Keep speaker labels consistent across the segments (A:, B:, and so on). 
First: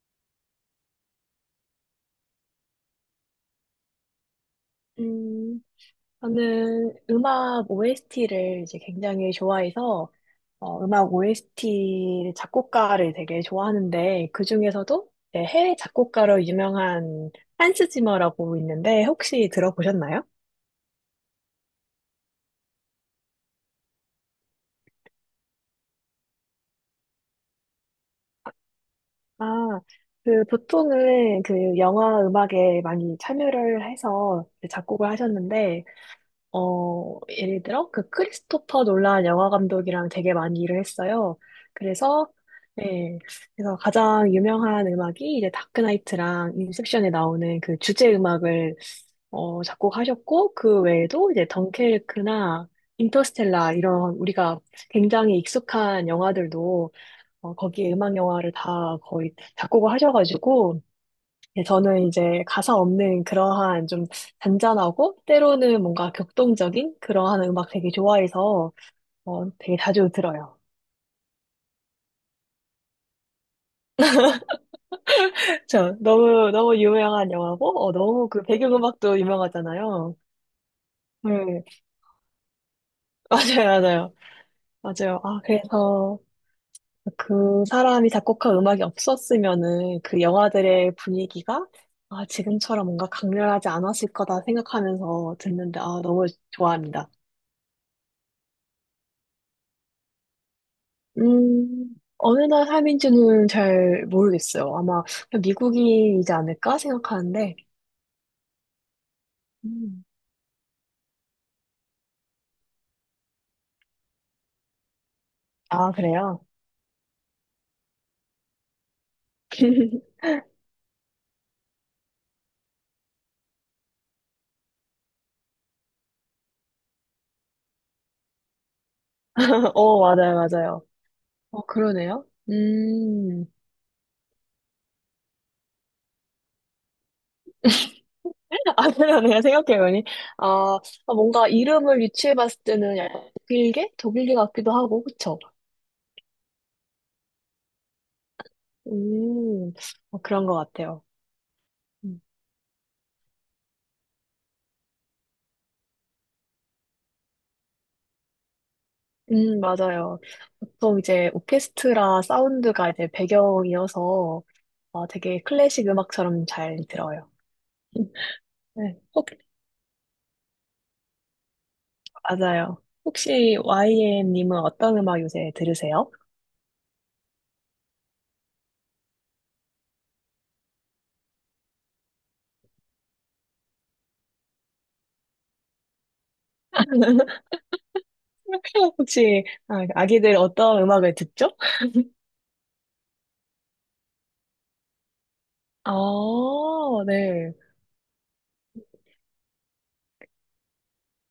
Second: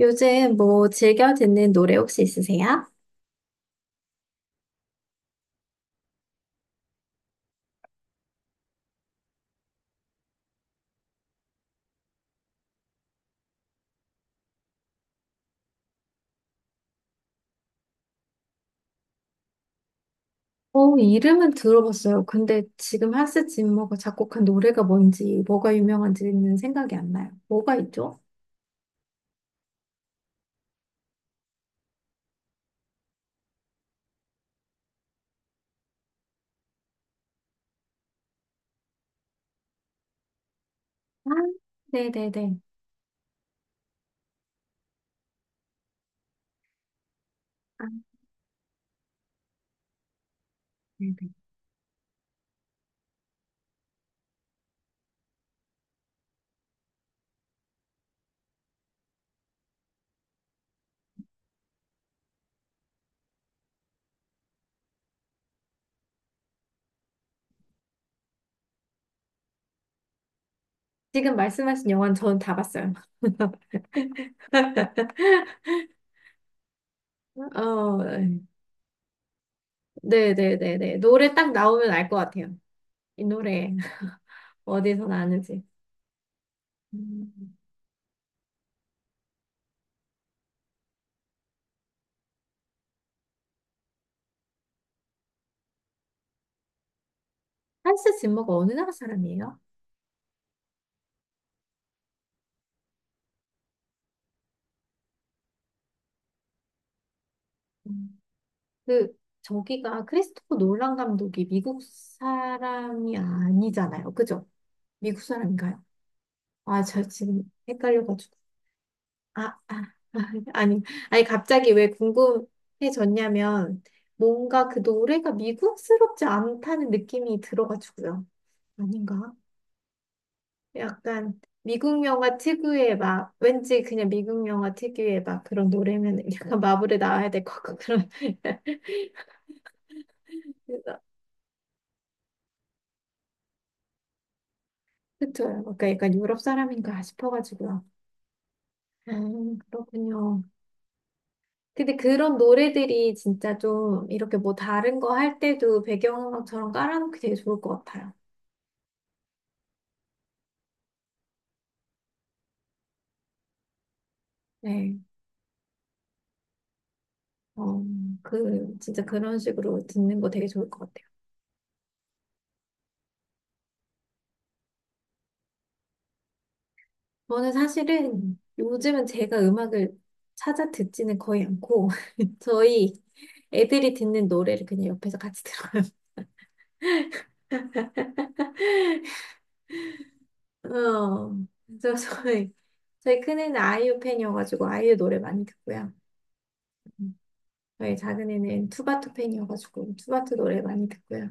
A: 요즘 뭐 즐겨 듣는 노래 혹시 있으세요?
B: 음, 저는 음악 OST를 이제 굉장히 좋아해서 음악 OST 작곡가를 되게 좋아하는데 그 중에서도 이제 해외 작곡가로 유명한 한스 지머라고 있는데 혹시 들어보셨나요?
A: 어, 이름은 들어봤어요. 근데 지금 한스 짐머가 작곡한 노래가 뭔지, 뭐가 유명한지는 생각이 안 나요. 뭐가 있죠?
B: 아, 그 보통은 그 영화 음악에 많이 참여를 해서 작곡을 하셨는데 예를 들어, 그 크리스토퍼 놀란 영화 감독이랑 되게 많이 일을
A: 아,
B: 했어요. 그래서,
A: 네네네.
B: 네, 그래서 가장 유명한 음악이 이제 다크나이트랑 인셉션에 나오는 그
A: 아,
B: 주제 음악을 작곡하셨고, 그
A: 네네.
B: 외에도 이제 덩케르크나 인터스텔라 이런 우리가 굉장히 익숙한 영화들도 거기에 음악 영화를 다 거의 작곡을 하셔가지고, 예, 저는 이제 가사 없는 그러한 좀 잔잔하고 때로는 뭔가 격동적인 그러한 음악 되게 좋아해서 되게 자주 들어요.
A: 지금 말씀하신 영화는 저는 다 봤어요.
B: 저 너무 너무 유명한 영화고
A: 어,
B: 너무 그 배경음악도 유명하잖아요.
A: 네네네네. 노래 딱
B: 네,
A: 나오면 알 것 같아요. 이 노래
B: 맞아요, 맞아요,
A: 어디서
B: 맞아요. 아
A: 나는지.
B: 그래서
A: 음,
B: 그 사람이 작곡한 음악이 없었으면은 그 영화들의 분위기가 아 지금처럼 뭔가 강렬하지 않았을 거다 생각하면서 듣는데 아 너무 좋아합니다.
A: 한스 짐머가 어느 나라 사람이에요?
B: 어느 나라 삶인지는 잘 모르겠어요. 아마 그냥 미국인이지 않을까 생각하는데.
A: 그 저기가
B: 음.
A: 크리스토퍼 놀란 감독이 미국 사람이 아니잖아요. 그죠? 미국 사람인가요?
B: 아, 그래요?
A: 아, 저 지금 헷갈려가지고. 아, 아, 아, 아니, 아니, 갑자기 왜 궁금해졌냐면, 뭔가 그 노래가 미국스럽지 않다는 느낌이 들어가지고요. 아닌가?
B: 맞아요, 맞아요.
A: 약간 미국
B: 그러네요.
A: 영화 특유의 막, 왠지 그냥 미국 영화 특유의 막 그런 노래면 약간 마블에 나와야 될 것 같고 그런
B: 아, 그러네요. 생각해보니. 아, 아, 뭔가 이름을 유추해봤을 때는 약간 독일계? 독일계 같기도 하고, 그쵸?
A: 그쵸. 그러니까 약간 유럽 사람인가 싶어가지고요.
B: 음,
A: 그렇군요.
B: 그런 것 같아요.
A: 근데
B: 음,
A: 그런 노래들이 진짜 좀 이렇게 뭐 다른 거 할 때도 배경음악처럼 깔아놓기 되게 좋을 것 같아요.
B: 맞아요. 보통 이제 오케스트라 사운드가 이제 배경이어서
A: 네.
B: 되게 클래식 음악처럼 잘 들어요.
A: 어, 그,
B: 네,
A: 진짜 그런 식으로 듣는 거 되게 좋을 것 같아요.
B: 맞아요. 혹시 YM님은 어떤 음악 요새 들으세요?
A: 저는 사실은 요즘은 제가 음악을 찾아 듣지는 거의 않고, 저희 애들이 듣는 노래를 그냥 옆에서 같이 들어요.
B: 혹시 아기들 어떤 음악을
A: 어,
B: 듣죠?
A: 그래서 저희, 저희 큰애는 아이유 팬이어가지고 아이유 노래 많이 듣고요.
B: 아, 네.
A: 저희 작은 애는 투바투 팬이어가지고 투바투 노래 많이 듣고요.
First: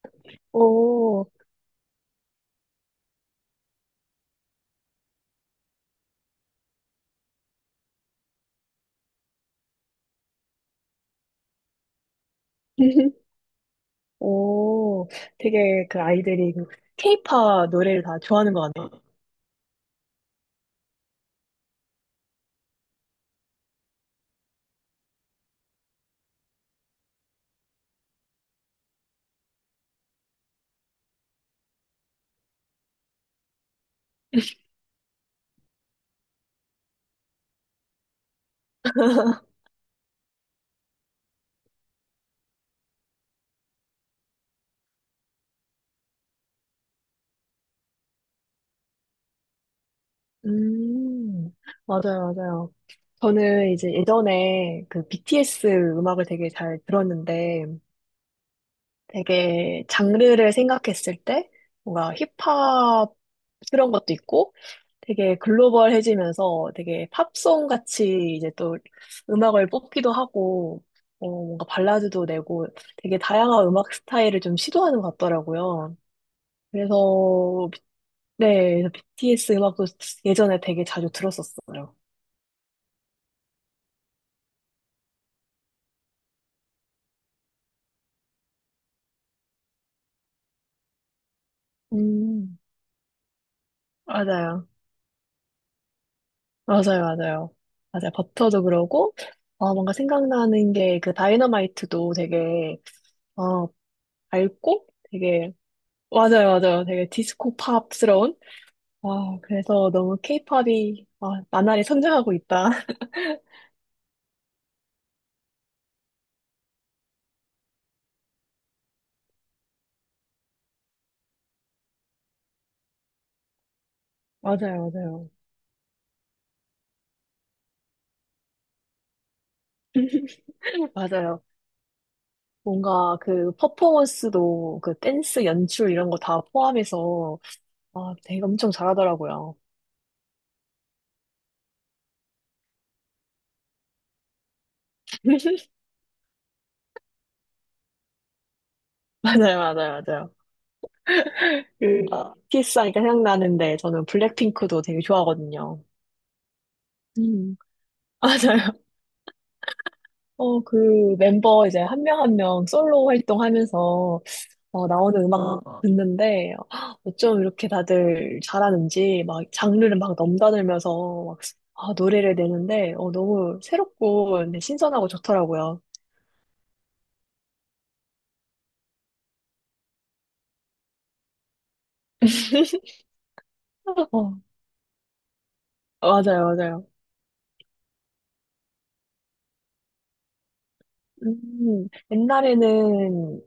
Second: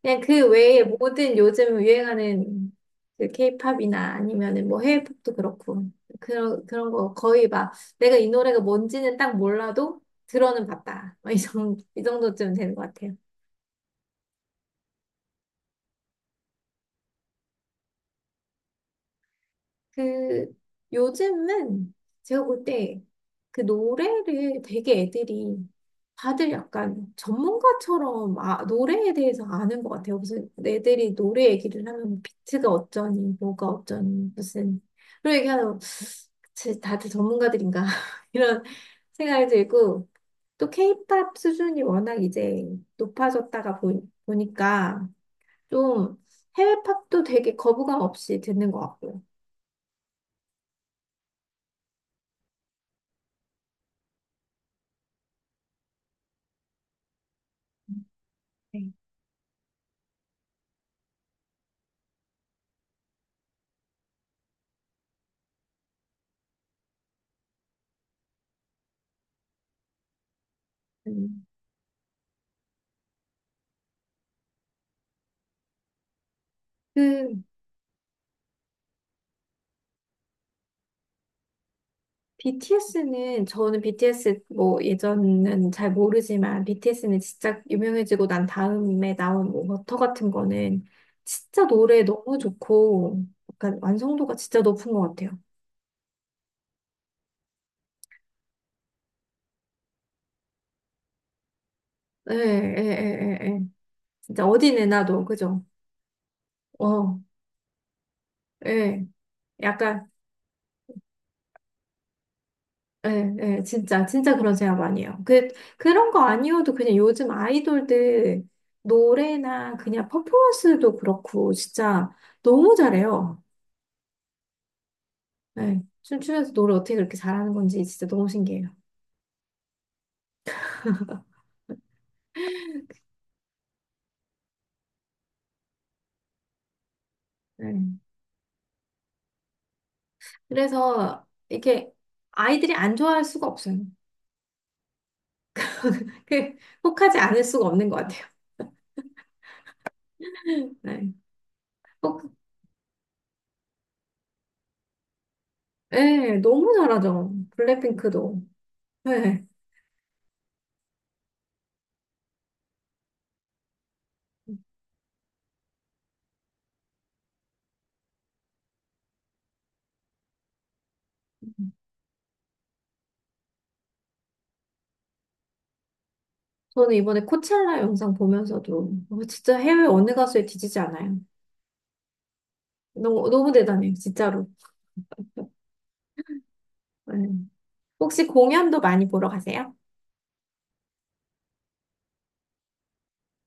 A: 그냥 그 외에
B: 오,
A: 모든 요즘 유행하는 그 케이팝이나 아니면은 뭐 해외 팝도 그렇고 그런 거 거의 막 내가 이 노래가 뭔지는 딱 몰라도 들어는 봤다. 막 이 정도 이 정도쯤 되는 것 같아요.
B: 오, 되게 그 아이들이 그 케이팝 노래를 다 좋아하는 것 같아요.
A: 그 요즘은 제가 볼 때 그 노래를 되게 애들이 다들 약간 전문가처럼 아, 노래에 대해서 아는 것 같아요. 무슨 애들이 노래 얘기를 하면 뭐 비트가 어쩌니, 뭐가 어쩌니, 무슨 그런 얘기하면 쟤 다들 전문가들인가 이런 생각이 들고 또 케이팝 수준이 워낙 이제 높아졌다가 보니까 좀 해외 팝도 되게 거부감 없이 듣는 것 같고요.
B: 음, 맞아요, 맞아요. 저는 이제 예전에 그 BTS 음악을 되게 잘 들었는데, 되게 장르를 생각했을 때 뭔가 힙합스러운 것도 있고 되게 글로벌해지면서 되게 팝송 같이 이제 또 음악을 뽑기도 하고
A: 음.
B: 뭔가 발라드도 내고 되게 다양한 음악 스타일을 좀 시도하는 것 같더라고요.
A: 그
B: 그래서 비- 네, 그래서 BTS 음악도 예전에 되게 자주 들었었어요.
A: BTS는 저는 BTS 뭐 예전은 잘 모르지만 BTS는 진짜 유명해지고 난 다음에 나온 뭐 워터 같은 거는 진짜 노래 너무
B: 음,
A: 좋고 약간 완성도가 진짜
B: 맞아요.
A: 높은 것 같아요.
B: 맞아요, 맞아요. 맞아요. 버터도 그러고, 뭔가 생각나는 게 그 다이너마이트도
A: 예, 예,
B: 되게,
A: 예, 예, 예.
B: 어,
A: 진짜 어디
B: 밝고,
A: 내놔도
B: 되게,
A: 그죠?
B: 맞아요, 맞아요. 되게
A: 어,
B: 디스코 팝스러운?
A: 예.
B: 아, 그래서
A: 약간
B: 너무 케이팝이, 아, 나날이 성장하고 있다.
A: 예, 예, 진짜, 진짜 그런 생각 많이 해요. 그, 그런 거 아니어도 그냥 요즘 아이돌들 노래나 그냥 퍼포먼스도 그렇고, 진짜 너무 잘해요.
B: 맞아요, 맞아요.
A: 예, 춤추면서 노래 어떻게 그렇게 잘하는 건지 진짜 너무 신기해요.
B: 맞아요. 뭔가 그 퍼포먼스도 그 댄스 연출 이런 거 다 포함해서,
A: 예.
B: 아, 되게 엄청 잘하더라고요.
A: 그래서 이게 아이들이 안 좋아할 수가 없어요. 그, 혹하지 않을 수가 없는 것 같아요.
B: 맞아요, 맞아요, 맞아요.
A: 네,
B: 그,
A: 혹,
B: 키스하니까 생각나는데, 저는 블랙핑크도 되게 좋아하거든요.
A: 예, 너무 잘하죠.
B: 음,
A: 블랙핑크도.
B: 맞아요.
A: 네.
B: 그 멤버 이제 한 명 한 명 솔로 활동하면서 나오는 음악 듣는데 어쩜 이렇게 다들 잘하는지 막 장르를 막 넘나들면서 막 아, 노래를 내는데 너무 새롭고 근데 신선하고 좋더라고요.
A: 저는 이번에 코첼라 영상 보면서도 어, 진짜 해외 어느 가수에 뒤지지 않아요. 너무 너무 대단해요,
B: 어,
A: 진짜로.
B: 맞아요, 맞아요.
A: 네. 혹시 공연도 많이 보러 가세요?
B: 옛날에는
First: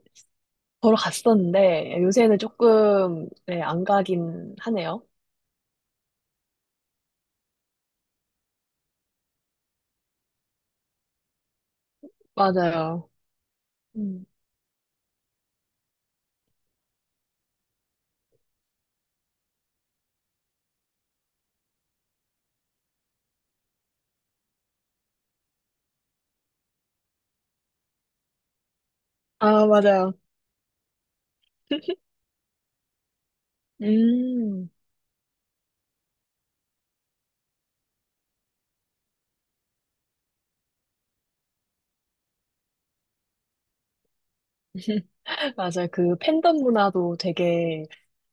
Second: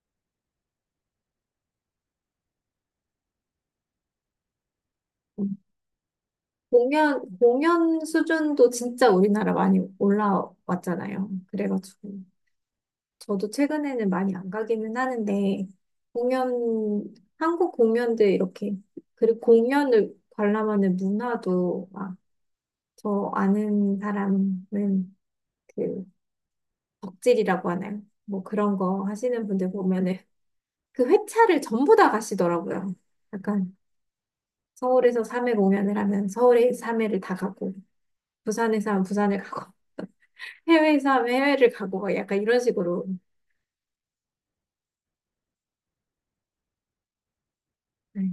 B: 보러 갔었는데 요새는 조금 네, 안 가긴 하네요.
A: 음. 공연 수준도 진짜 우리나라 많이 올라왔잖아요. 그래가지고
B: 맞아요.
A: 저도 최근에는
B: 음.
A: 많이 안 가기는 하는데 공연 한국 공연들 이렇게 그리고 공연을 관람하는 문화도 막 저 아는 사람은 그 덕질이라고 하나요? 뭐 그런 거 하시는
B: 아,
A: 분들
B: 맞아요.
A: 보면은 그 회차를 전부 다 가시더라고요. 약간
B: 음.
A: 서울에서 3회 공연을 하면 서울에 3회를 다 가고 부산에서 하면 부산을 가고 해외에서 하면 해외를 가고 막 약간 이런 식으로
B: 맞아요. 그 팬덤 문화도 되게
A: 네,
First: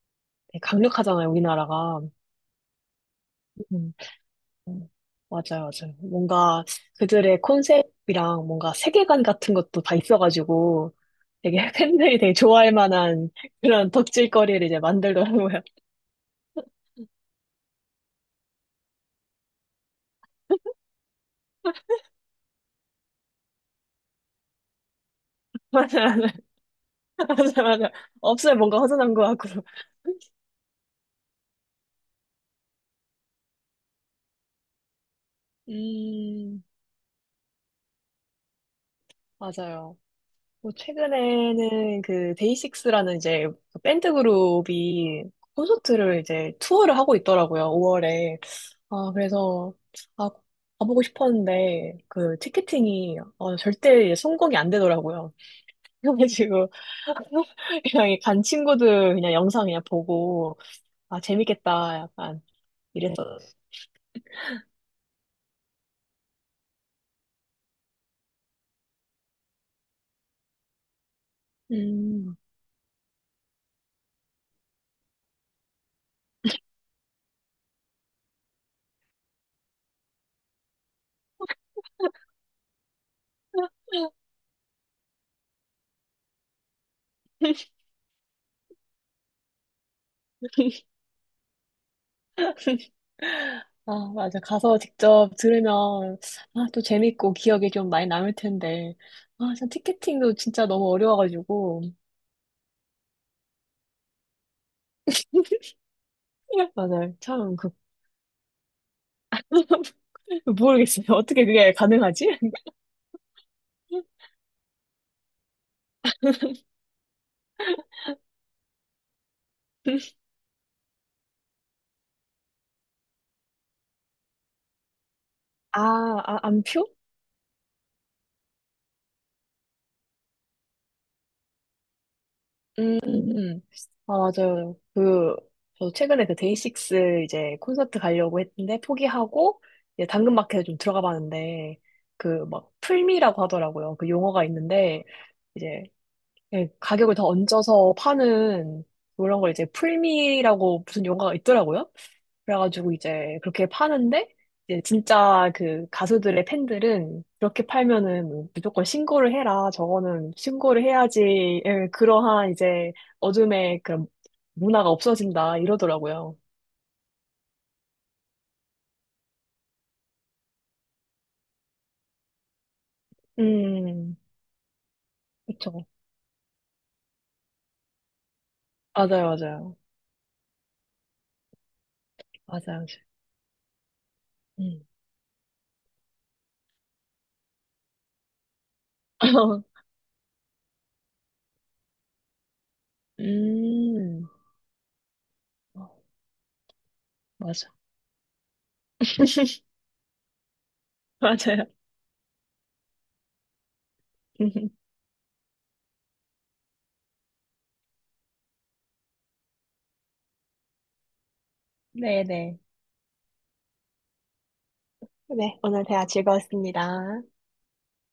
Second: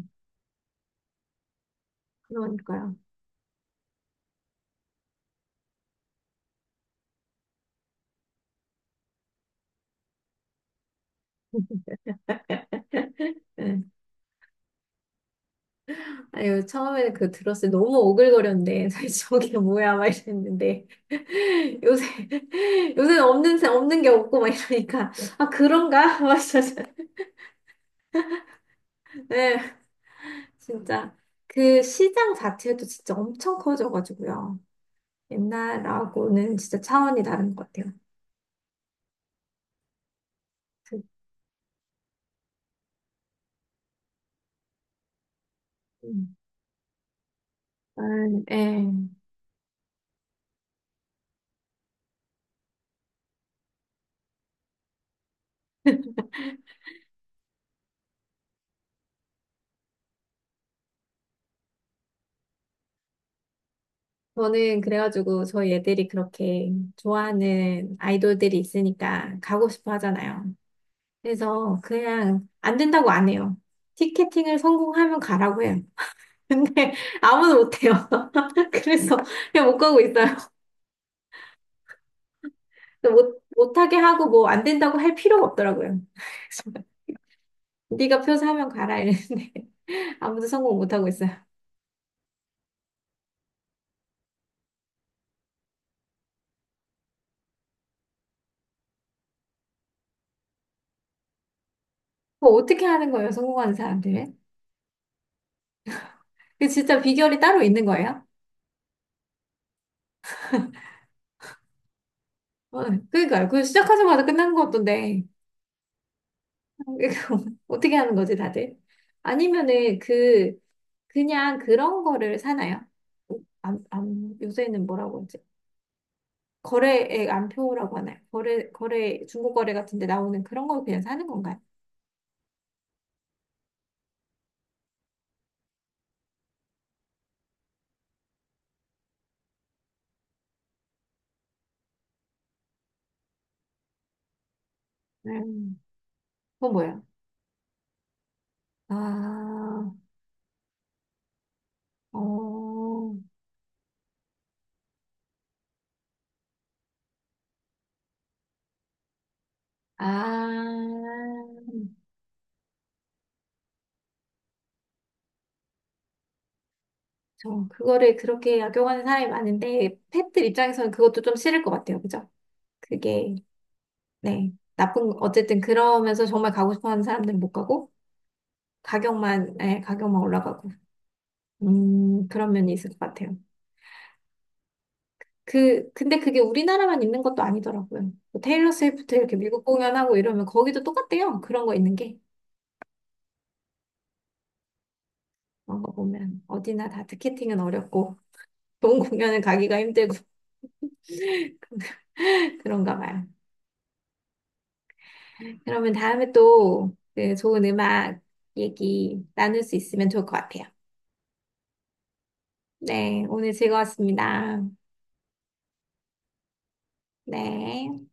B: 강력하잖아요, 우리나라가.
A: 그러니까요.
B: 음. 음, 맞아요, 맞아요. 뭔가 그들의 컨셉이랑 뭔가 세계관 같은 것도 다 있어가지고 되게 팬들이 되게 좋아할 만한
A: 네.
B: 그런 덕질거리를 이제 만들더라고요.
A: 아유, 처음에는 그 들었을 때 너무 오글거렸는데, 저게 뭐야, 막 이랬는데, 요새, 요새는 없는, 없는 게 없고, 막 이러니까, 아,
B: 맞아,
A: 그런가? 막 이러면서.
B: 맞아, 맞아, 맞아. 없으면 뭔가 허전한 것 같고.
A: 네, 진짜 그 시장 자체도 진짜 엄청 커져가지고요. 옛날하고는
B: 음,
A: 진짜 차원이 다른 것 같아요.
B: 맞아요. 뭐
A: 그,
B: 최근에는 그 데이식스라는 이제 그 밴드 그룹이 콘서트를
A: 음,
B: 이제 투어를 하고 있더라고요, 5월에.
A: 약간, 예.
B: 아, 그래서, 아, 가보고 싶었는데, 그, 티켓팅이, 절대 성공이 안 되더라고요. 그래가지고, 그냥 간 친구들 그냥 영상 그냥 보고, 아, 재밌겠다, 약간, 이랬어.
A: 저는 그래가지고 저희 애들이 그렇게 좋아하는 아이돌들이 있으니까 가고 싶어 하잖아요. 그래서
B: 음.
A: 그냥 안 된다고 안 해요. 티켓팅을 성공하면 가라고 해요. 근데 아무도 못해요. 그래서 그냥 못 가고 있어요. 못, 못하게 하고 뭐 안 된다고 할 필요가 없더라고요. 네가 표 사면 가라 이랬는데 아무도 성공 못 하고 있어요.
B: 아, 맞아. 가서 직접 들으면, 아, 또 재밌고 기억에 좀 많이 남을 텐데. 아, 참, 티켓팅도 진짜 너무 어려워가지고.
A: 그거 어떻게 하는 거예요? 성공하는 사람들은? 그 진짜
B: 맞아요.
A: 비결이
B: 참,
A: 따로
B: 그,
A: 있는 거예요?
B: 모르겠어요. 어떻게 그게 가능하지?
A: 어, 그러니까요. 그 시작하자마자 끝나는 거 같던데 이거 어떻게 하는 거지 다들? 아니면은 그 그냥 그런 거를 사나요? 안, 안, 요새는 뭐라고 하지?
B: 아, 아, 안표?
A: 거래액 안표라고 하나요? 거래 중고 거래 같은 데 나오는 그런 거 그냥 사는 건가요?
B: 음, 음, 음. 아, 맞아요. 그, 저 최근에 그 데이식스 이제 콘서트 가려고 했는데 포기하고, 이제 당근마켓에 좀 들어가 봤는데, 그 막 풀미라고 하더라고요. 그 용어가 있는데,
A: 음,
B: 이제 예,
A: 그건 뭐예요?
B: 가격을 더 얹어서 파는 그런 걸 이제
A: 아,
B: 풀미라고 무슨 용어가 있더라고요. 그래가지고
A: 어,
B: 이제 그렇게 파는데 이제 진짜 그 가수들의 팬들은 그렇게 팔면은 뭐 무조건 신고를 해라.
A: 아.
B: 저거는 신고를 해야지. 예, 그러한 이제 어둠의 그런 문화가 없어진다 이러더라고요.
A: 저 그거를 그렇게 악용하는 사람이 많은데 펫들 입장에서는 그것도 좀 싫을 것 같아요. 그죠? 그게
B: 음,
A: 네 나쁜 어쨌든
B: 그쵸.
A: 그러면서 정말 가고 싶어하는 사람들은 못 가고
B: 맞아요,
A: 가격만
B: 맞아요.
A: 예, 가격만 올라가고 그런 면이
B: 맞아요.
A: 있을 것 같아요.
B: 음.
A: 그 근데 그게 우리나라만 있는 것도 아니더라고요. 뭐 테일러 스위프트 이렇게 미국 공연하고 이러면 거기도 똑같대요. 그런 거 있는 게
B: 음,
A: 그런 거
B: 어,
A: 보면 어디나 다 티켓팅은
B: 맞아.
A: 어렵고 좋은 공연을 가기가 힘들고
B: 맞아요.
A: 그런가 봐요. 그러면 다음에 또 그 좋은 음악 얘기 나눌 수 있으면 좋을 것 같아요.
B: 네네.
A: 네, 오늘 즐거웠습니다.
B: 네, 오늘 대화 즐거웠습니다.
A: 네.